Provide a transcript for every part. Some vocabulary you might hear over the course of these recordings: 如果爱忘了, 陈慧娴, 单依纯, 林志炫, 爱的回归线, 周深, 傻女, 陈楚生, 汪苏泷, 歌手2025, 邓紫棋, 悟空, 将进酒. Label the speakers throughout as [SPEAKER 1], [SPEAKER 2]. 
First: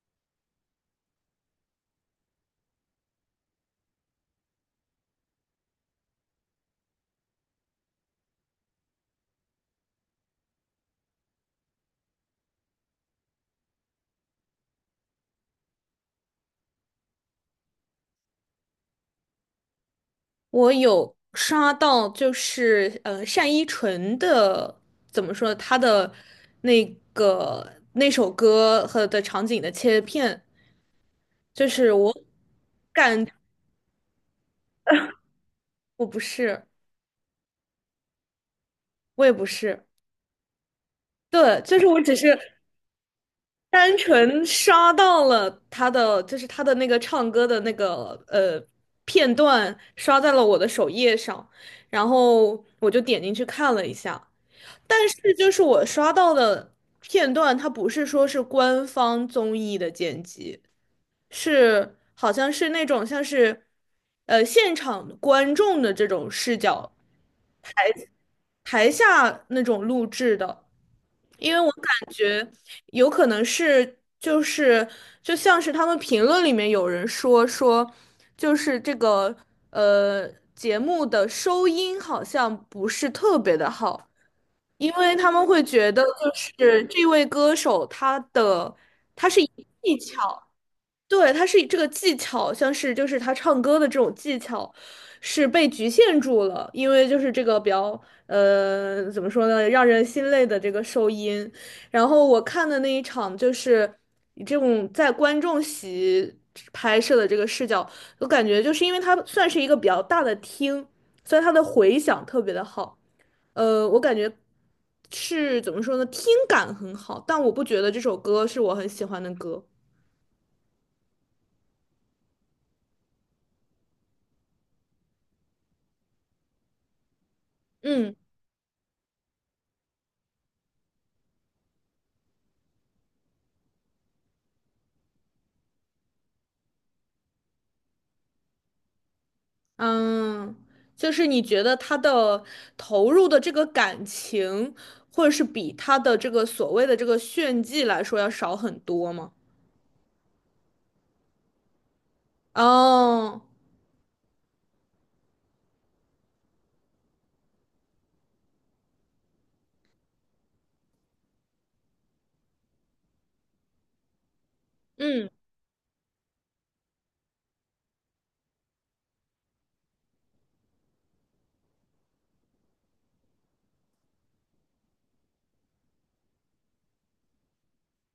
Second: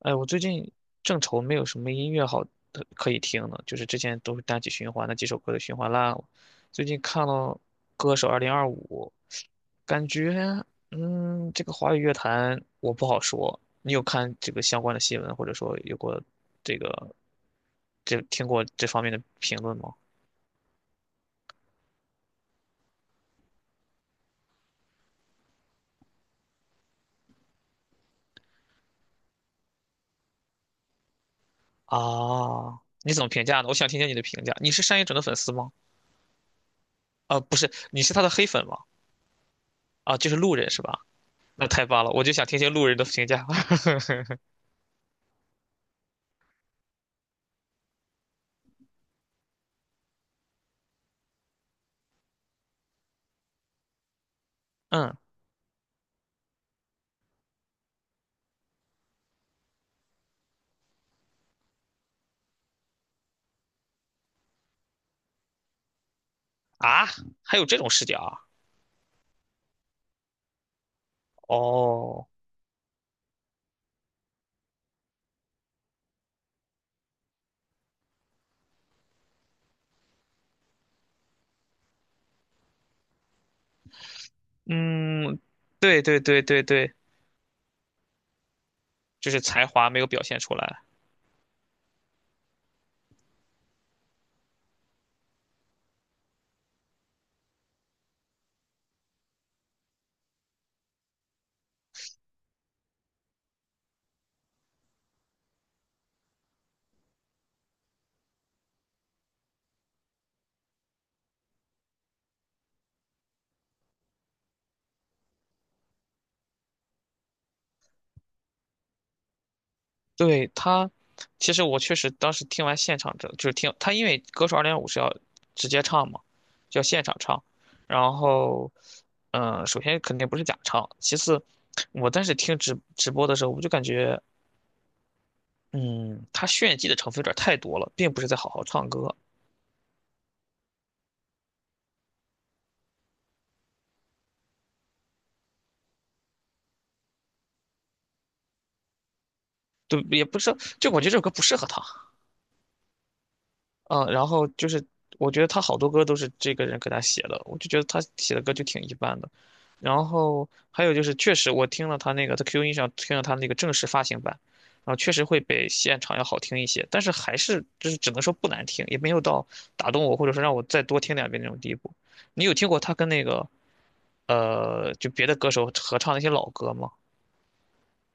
[SPEAKER 1] 哎，我最近正愁没有什么音乐好的可以听呢，就是之前都是单曲循环，那几首歌的循环烂了。最近看了《歌手2025》，感觉，这个华语乐坛我不好说。你有看这个相关的新闻，或者说有过这个这听过这方面的评论吗？
[SPEAKER 2] 我有刷到，就是单依纯的怎么说，她的那个那首歌和的场景的切片，就是我
[SPEAKER 1] 啊，你怎
[SPEAKER 2] 感
[SPEAKER 1] 么评价呢？我想听听你的评价。你是单依纯的粉丝吗？
[SPEAKER 2] 我不是，
[SPEAKER 1] 啊，不是，你是他的黑粉吗？
[SPEAKER 2] 我也不是，
[SPEAKER 1] 啊，就是路人是吧？
[SPEAKER 2] 对，
[SPEAKER 1] 那
[SPEAKER 2] 就
[SPEAKER 1] 太
[SPEAKER 2] 是我
[SPEAKER 1] 棒了，
[SPEAKER 2] 只
[SPEAKER 1] 我就
[SPEAKER 2] 是
[SPEAKER 1] 想听听路人的评价。
[SPEAKER 2] 单纯刷到了她的，就是她的那个唱歌的那个片段，刷在了我的首页上，然后我就点进去看了一下。但
[SPEAKER 1] 嗯。
[SPEAKER 2] 是就是我刷到的片段，它不是说是官方综艺的剪辑，是好像是那种像是，现场观众的这种视角，
[SPEAKER 1] 啊，还有这种视角啊？
[SPEAKER 2] 台下那种录制的。因为我感
[SPEAKER 1] 哦，
[SPEAKER 2] 觉有可能是就像是他们评论里面有人说，就是这个呃节目的收音好像不是特别的好。因为他
[SPEAKER 1] 嗯，
[SPEAKER 2] 们会觉
[SPEAKER 1] 对
[SPEAKER 2] 得，
[SPEAKER 1] 对
[SPEAKER 2] 就
[SPEAKER 1] 对对
[SPEAKER 2] 是
[SPEAKER 1] 对，
[SPEAKER 2] 这位歌手他
[SPEAKER 1] 就
[SPEAKER 2] 是
[SPEAKER 1] 是
[SPEAKER 2] 以
[SPEAKER 1] 才华
[SPEAKER 2] 技
[SPEAKER 1] 没有表现
[SPEAKER 2] 巧，
[SPEAKER 1] 出来。
[SPEAKER 2] 对，他是以这个技巧，像是就是他唱歌的这种技巧是被局限住了，因为就是这个比较怎么说呢，让人心累的这个收音。然后我看的那一场就是以这种在观众席拍摄的这个视角，我感觉就是因为他算是一个比较大的厅，所以它的回响特别的好。我感觉是怎么说呢，听感很好，但我不觉得这首歌是我很喜欢的歌。
[SPEAKER 1] 对他，其实我确实当时听完现场就是听他，因为歌手2.5是要直接唱嘛，就要现场唱。然
[SPEAKER 2] 嗯。
[SPEAKER 1] 后，首先肯定不是假唱，其次，我当时听直播的时候，我就感觉，嗯，他炫技的成分有点太多了，并不是在好好唱歌。
[SPEAKER 2] 嗯，就是你觉得他的投入的这个感情，或者是比他的这个所谓的这个炫技来说要少很多吗？
[SPEAKER 1] 对，也不是，就我觉得这首歌不适合他。
[SPEAKER 2] 哦，
[SPEAKER 1] 嗯，然后就是我觉得他好多歌都是这个人给他写的，我就觉得他写的歌就挺一般的。然后还有就是，确实我听了他那个在 q 音上听了他那个正式发行版，然后确实
[SPEAKER 2] 嗯。
[SPEAKER 1] 会比现场要好听一些，但是还是就是只能说不难听，也没有到打动我或者说让我再多听两遍那种地步。你有听过他跟那个呃就别的歌手合唱那些老歌吗？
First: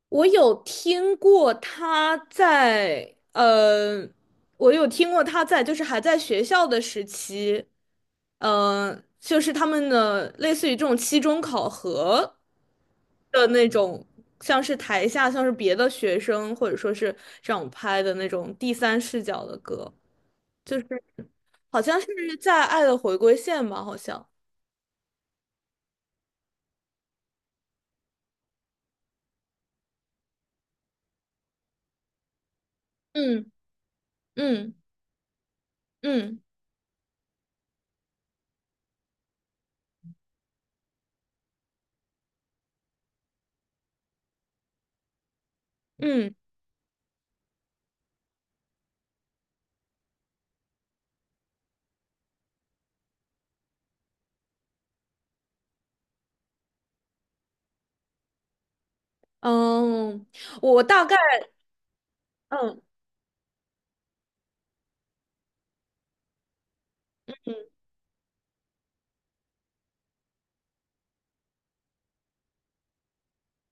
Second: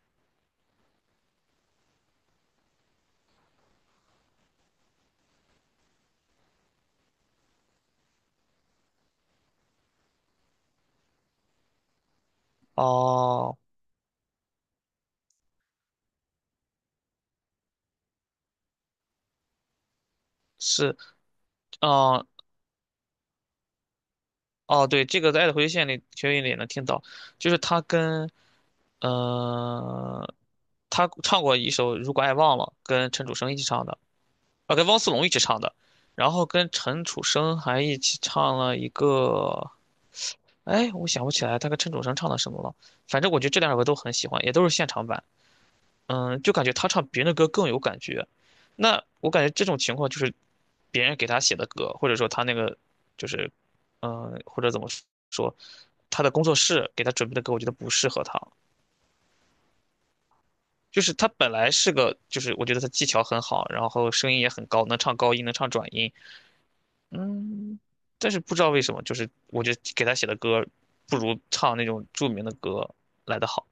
[SPEAKER 2] 我有听过他在，我有听过他在，就是还在学校的时期，就是他们的类似于这种期中考核的
[SPEAKER 1] 哦，
[SPEAKER 2] 那种，像是台下像是别的学生或者说是这样拍的那种第三视角的歌，就是
[SPEAKER 1] 是，
[SPEAKER 2] 好像是
[SPEAKER 1] 嗯、
[SPEAKER 2] 在《爱的回归线》吧，好像，
[SPEAKER 1] 哦，对，这个在《爱的回归线》里，学音里也能听到，就是呃，他唱过一首《如果爱忘了》，跟陈楚
[SPEAKER 2] 嗯。
[SPEAKER 1] 生一起唱的，
[SPEAKER 2] 嗯。
[SPEAKER 1] 啊，跟汪苏泷一起唱的，然
[SPEAKER 2] 嗯。
[SPEAKER 1] 后跟陈楚生还一起唱了一个，哎，我想不起来他跟陈楚生唱的什么了，反正我觉得这两首歌都很喜欢，也都是现场版，
[SPEAKER 2] 嗯。
[SPEAKER 1] 就感觉他唱别人的歌更有感觉。那我感觉这种情况就是别人给他写的歌，或者说他那个就是，或者怎么说，他的工作室给他准备的歌，我觉得不适合他，
[SPEAKER 2] 嗯，哦，我
[SPEAKER 1] 就
[SPEAKER 2] 大
[SPEAKER 1] 是
[SPEAKER 2] 概。
[SPEAKER 1] 他本来是个，就是我觉得
[SPEAKER 2] 嗯。
[SPEAKER 1] 他技巧很好，然后声音也很高，能唱高音，能唱转音，嗯，但是不知道为什么，就是我觉得给他写的歌不如唱那种著名的歌来的好，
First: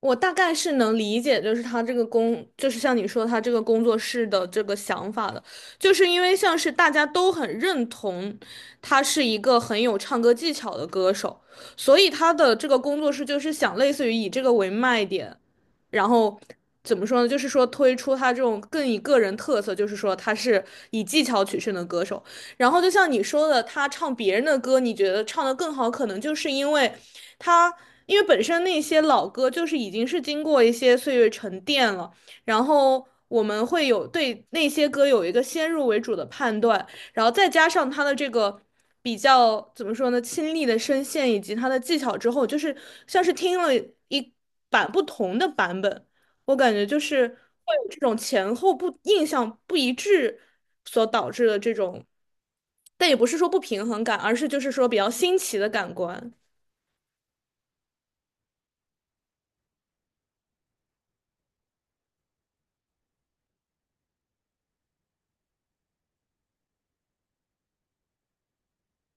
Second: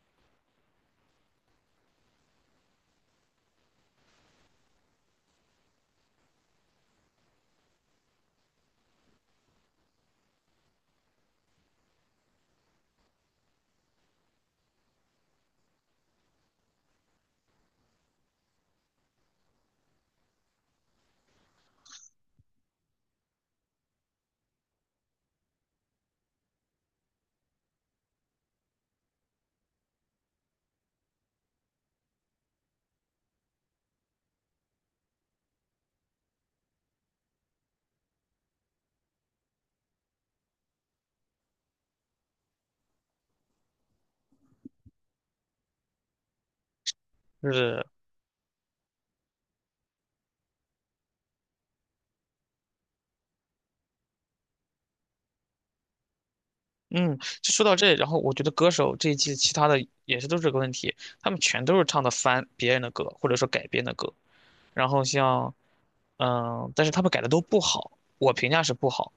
[SPEAKER 2] 我大概是能理解，就是他这个工，就是像你说他这个工作室的这个想法的，就是因为像是大家都很认同他是一个很有唱歌技巧的歌手，所以他的这个工作室就是想类似于以这个为卖点，然后怎么说呢，就是说推出他这种更以个人特色，就是说他是以技巧取胜的歌手。然后就像你说的，他唱别人的歌，你觉得唱得更好，可能就是因为。他因为本身那些老歌就是已经是经过一些岁月沉淀了，然后我们会有对那些歌有一个先入为主的判断，然后再加上他的这个比较怎么说呢，亲历的声线以及他的技巧之后，就是像是听了一版不同的版本，我感觉就是
[SPEAKER 1] 就
[SPEAKER 2] 会
[SPEAKER 1] 是
[SPEAKER 2] 有这种前后不印象不一致所导致的这种。但也不是说不平衡感，而是就是说比较新奇的感官。
[SPEAKER 1] 嗯，就说到这，然后我觉得歌手这一季其他的也是都是这个问题，他们全都是唱的翻别人的歌，或者说改编的歌，然后但是他们改的都不好，我评价是不好，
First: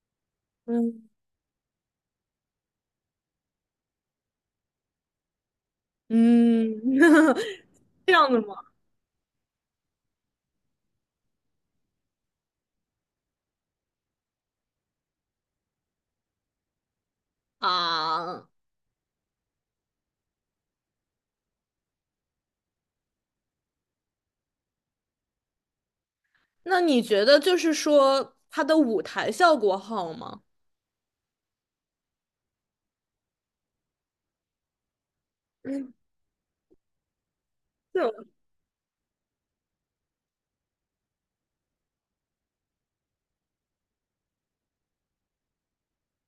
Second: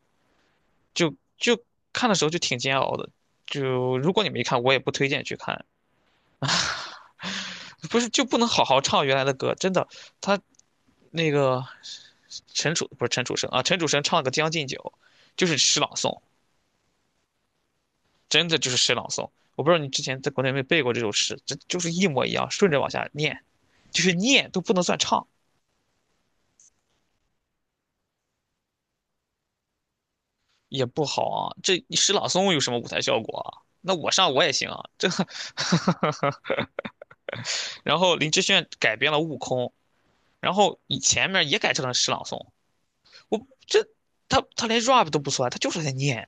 [SPEAKER 1] 就
[SPEAKER 2] 嗯。
[SPEAKER 1] 就看的时候就挺煎熬的。就如果你没看，我也不推荐去看。
[SPEAKER 2] 嗯，
[SPEAKER 1] 不是
[SPEAKER 2] 这
[SPEAKER 1] 就
[SPEAKER 2] 样
[SPEAKER 1] 不
[SPEAKER 2] 的
[SPEAKER 1] 能
[SPEAKER 2] 吗？
[SPEAKER 1] 好好唱原来的歌？真的，他那个陈楚不是陈楚生啊，陈楚生唱了个《将进酒》，就是诗朗诵，
[SPEAKER 2] 啊，
[SPEAKER 1] 真的就是诗朗诵。我不知道你之前在国内有没有背过这首诗，这就是一模一样，顺着往下念，就是念都不能算唱，
[SPEAKER 2] 那你觉得就是说他的舞台效果好吗？
[SPEAKER 1] 也不好啊。这诗朗诵有什么舞台效果啊？那我上我也行啊，这。然
[SPEAKER 2] 就，
[SPEAKER 1] 后林志炫改编了《悟空》，然后以前面也改成了诗朗诵，我这他他连 rap 都不算，他就是在念。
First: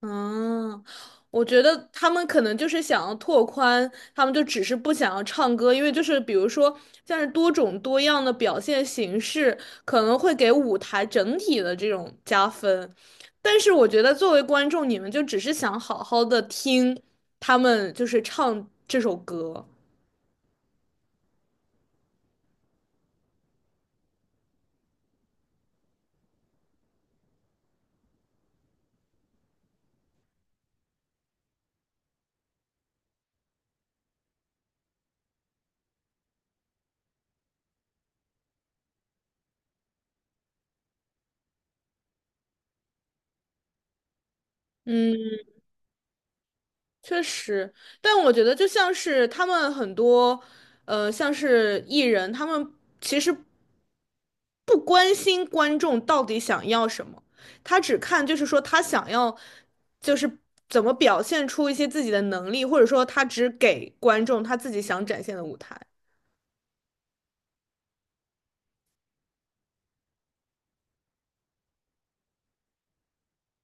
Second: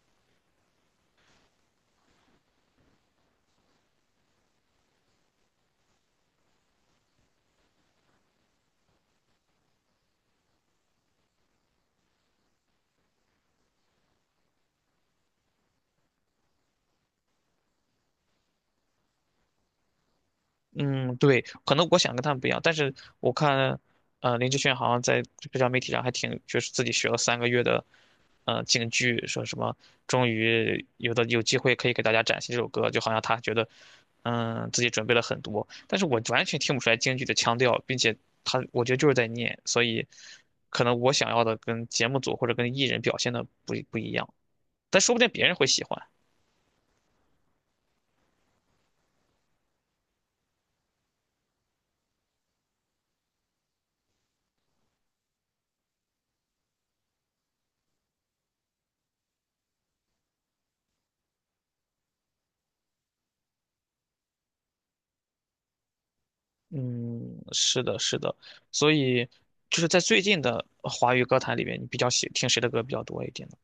[SPEAKER 2] 嗯，我觉得他们可能就是想要拓宽，他们就只是不想要唱歌，因为就是比如说像是多种多样的表现形式，可能会给舞台整体的这种加分。但是我觉得作为观众，你们就只是想好好的听他们就是唱这首歌。
[SPEAKER 1] 嗯，对，可能我想跟他们不一样，但是我看，呃，林志炫好像在社交媒体上还挺，就是自己学了3个月的，呃，京剧，说什么终于有机会可以给大家展现这首歌，就好像他觉得，自己准备了很多，但是我完全听不出来京剧的腔调，并且他我觉得就是在念，所以可能我想要的跟节目组或者跟艺人表现的不一样，但说不定
[SPEAKER 2] 嗯。
[SPEAKER 1] 别人会喜欢。
[SPEAKER 2] 确实，但我觉得就像是他们很多，像是艺人，他们其实不关心观众到底想要什么，他只看就是说他想要，就是怎么表现出一些自己的能力，或者说他只给观众他自己想展现的舞台。
[SPEAKER 1] 嗯，是的，是的，所以就是在最近的华语歌坛里面，你比较喜听谁的歌比较多一点呢？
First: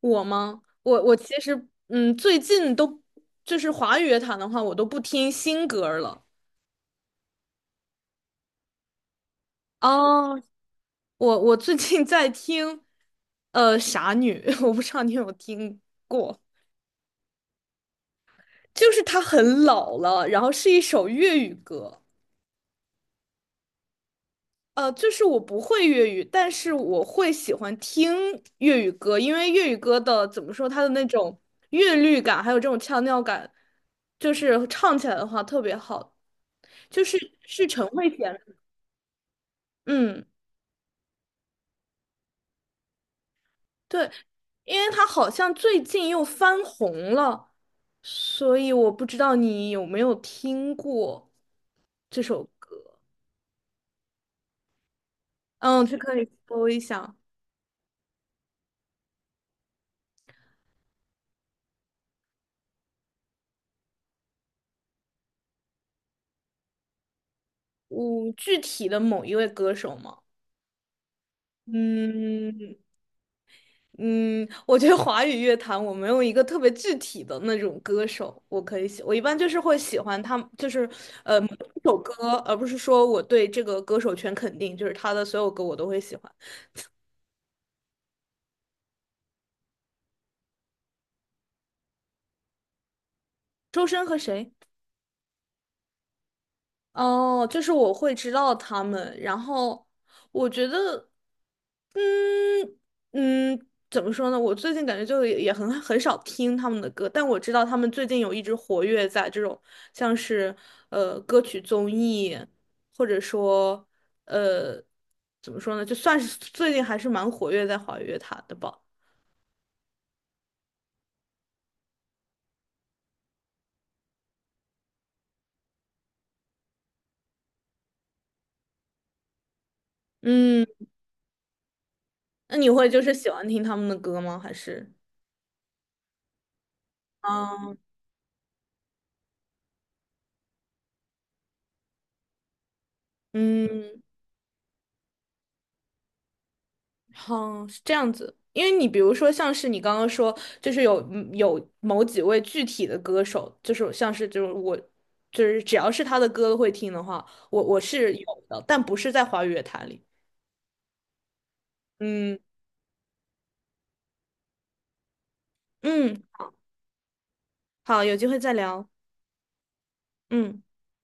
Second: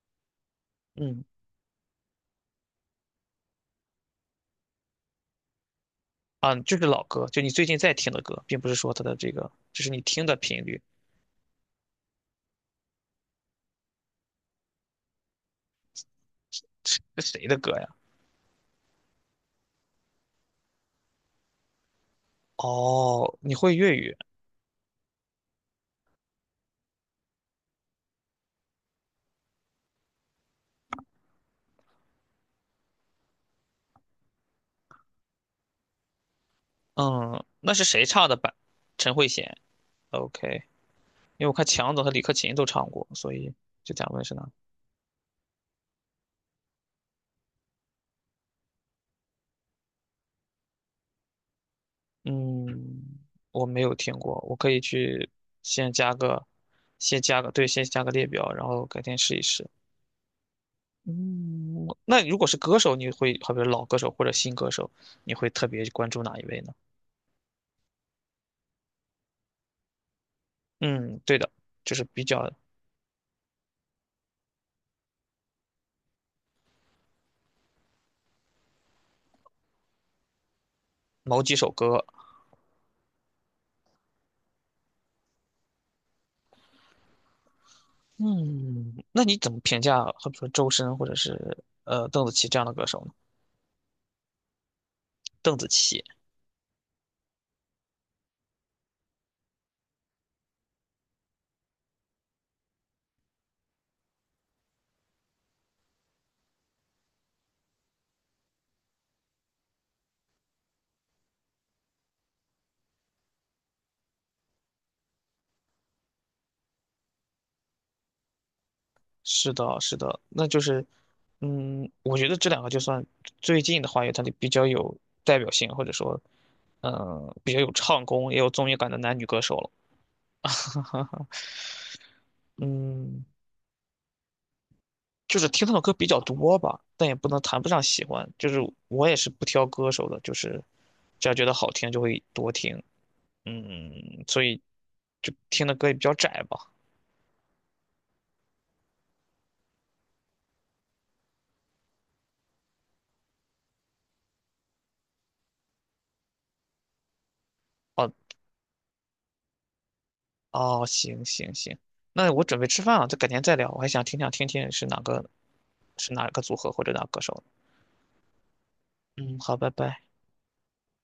[SPEAKER 2] 我吗？我
[SPEAKER 1] 嗯，
[SPEAKER 2] 其实，嗯，最近都就是华语乐坛的话，我都不听新歌儿了。
[SPEAKER 1] 啊，就是老歌，就你最近在听的歌，并不是说它的这个，就是你听的
[SPEAKER 2] 哦，
[SPEAKER 1] 频率，
[SPEAKER 2] 我最近在听，傻女，我不知道你有没有听过，
[SPEAKER 1] 是谁的歌呀？
[SPEAKER 2] 就是她很老了，然后是一首粤语歌，
[SPEAKER 1] 哦，你会粤语，
[SPEAKER 2] 就是我不会粤语，但是我会喜欢听粤语歌，因为粤语歌的怎么说，它的那种韵律感，还有这种腔调感，就是唱起来的话特别好，就是
[SPEAKER 1] 嗯，
[SPEAKER 2] 是
[SPEAKER 1] 那是
[SPEAKER 2] 陈
[SPEAKER 1] 谁
[SPEAKER 2] 慧
[SPEAKER 1] 唱的
[SPEAKER 2] 娴，
[SPEAKER 1] 版？陈慧娴
[SPEAKER 2] 嗯。
[SPEAKER 1] ，OK，因为我看强总和李克勤都唱过，所以就想
[SPEAKER 2] 对，
[SPEAKER 1] 问是哪？
[SPEAKER 2] 因为他好像最近又翻红了，所以我不知道你有没有听过这首歌。
[SPEAKER 1] 嗯，我没有听过，我可以去
[SPEAKER 2] 嗯，
[SPEAKER 1] 先
[SPEAKER 2] 去
[SPEAKER 1] 加
[SPEAKER 2] 可以
[SPEAKER 1] 个，
[SPEAKER 2] 搜一下，
[SPEAKER 1] 先加个，对，先加个列表，然后改天试一试。嗯，那如果是歌手，你会，好比如老歌手或者新歌手，你会特别关注哪一位呢？
[SPEAKER 2] 嗯，具体的某一位歌手吗？
[SPEAKER 1] 嗯，对的，就是比较
[SPEAKER 2] 嗯。嗯，我觉得华语乐坛我没有一个特别具体的那种歌手，我可以喜，我一般就是会喜欢他，就是
[SPEAKER 1] 某
[SPEAKER 2] 某
[SPEAKER 1] 几首
[SPEAKER 2] 一首
[SPEAKER 1] 歌。
[SPEAKER 2] 歌，而不是说我对这个歌手全肯定，就是他的所有歌我都会喜欢。
[SPEAKER 1] 嗯，那你怎么评价，好比说周深或者是呃邓紫棋这样的歌手呢？
[SPEAKER 2] 周深和谁？
[SPEAKER 1] 邓紫棋，
[SPEAKER 2] 哦，就是我会知道他们，然后我觉得，嗯。嗯，怎么说呢？我最近感觉也很少听他们的歌，但我知道他们最近有一直活跃在这种像是歌曲综艺，或者说呃怎么说呢，就算是最近还是蛮活跃在华语乐坛的吧。
[SPEAKER 1] 是的，是的，那就是，我觉得这两个就算最近的话，有它的比较有代表性，或者说，比较有唱功也有综艺感的男女歌手了。
[SPEAKER 2] 嗯，那你会就是
[SPEAKER 1] 嗯。
[SPEAKER 2] 喜欢听他们的歌吗？还是？
[SPEAKER 1] 就是听他的歌比较多吧，但也不能谈不
[SPEAKER 2] 嗯。
[SPEAKER 1] 上喜欢。就是我也是不挑歌手的，就是只要觉得好听就会多听。
[SPEAKER 2] 嗯。
[SPEAKER 1] 所以就听的歌也比较窄吧。
[SPEAKER 2] 哦，是这样子。因为你比如说，像是你刚刚说，就是有嗯有某几位具体的歌手，就是像是就是我，就是只要是他的歌会听的话，我
[SPEAKER 1] 哦
[SPEAKER 2] 是有的，但不是在华语乐坛里。
[SPEAKER 1] 哦，行行行，那
[SPEAKER 2] 嗯。
[SPEAKER 1] 我准备吃饭了，就改天再聊。我还想听想听听是哪个是
[SPEAKER 2] 嗯，
[SPEAKER 1] 哪个组合或者哪个歌手呢？
[SPEAKER 2] 好，有机会再聊。
[SPEAKER 1] 嗯，好，拜拜。
[SPEAKER 2] 嗯。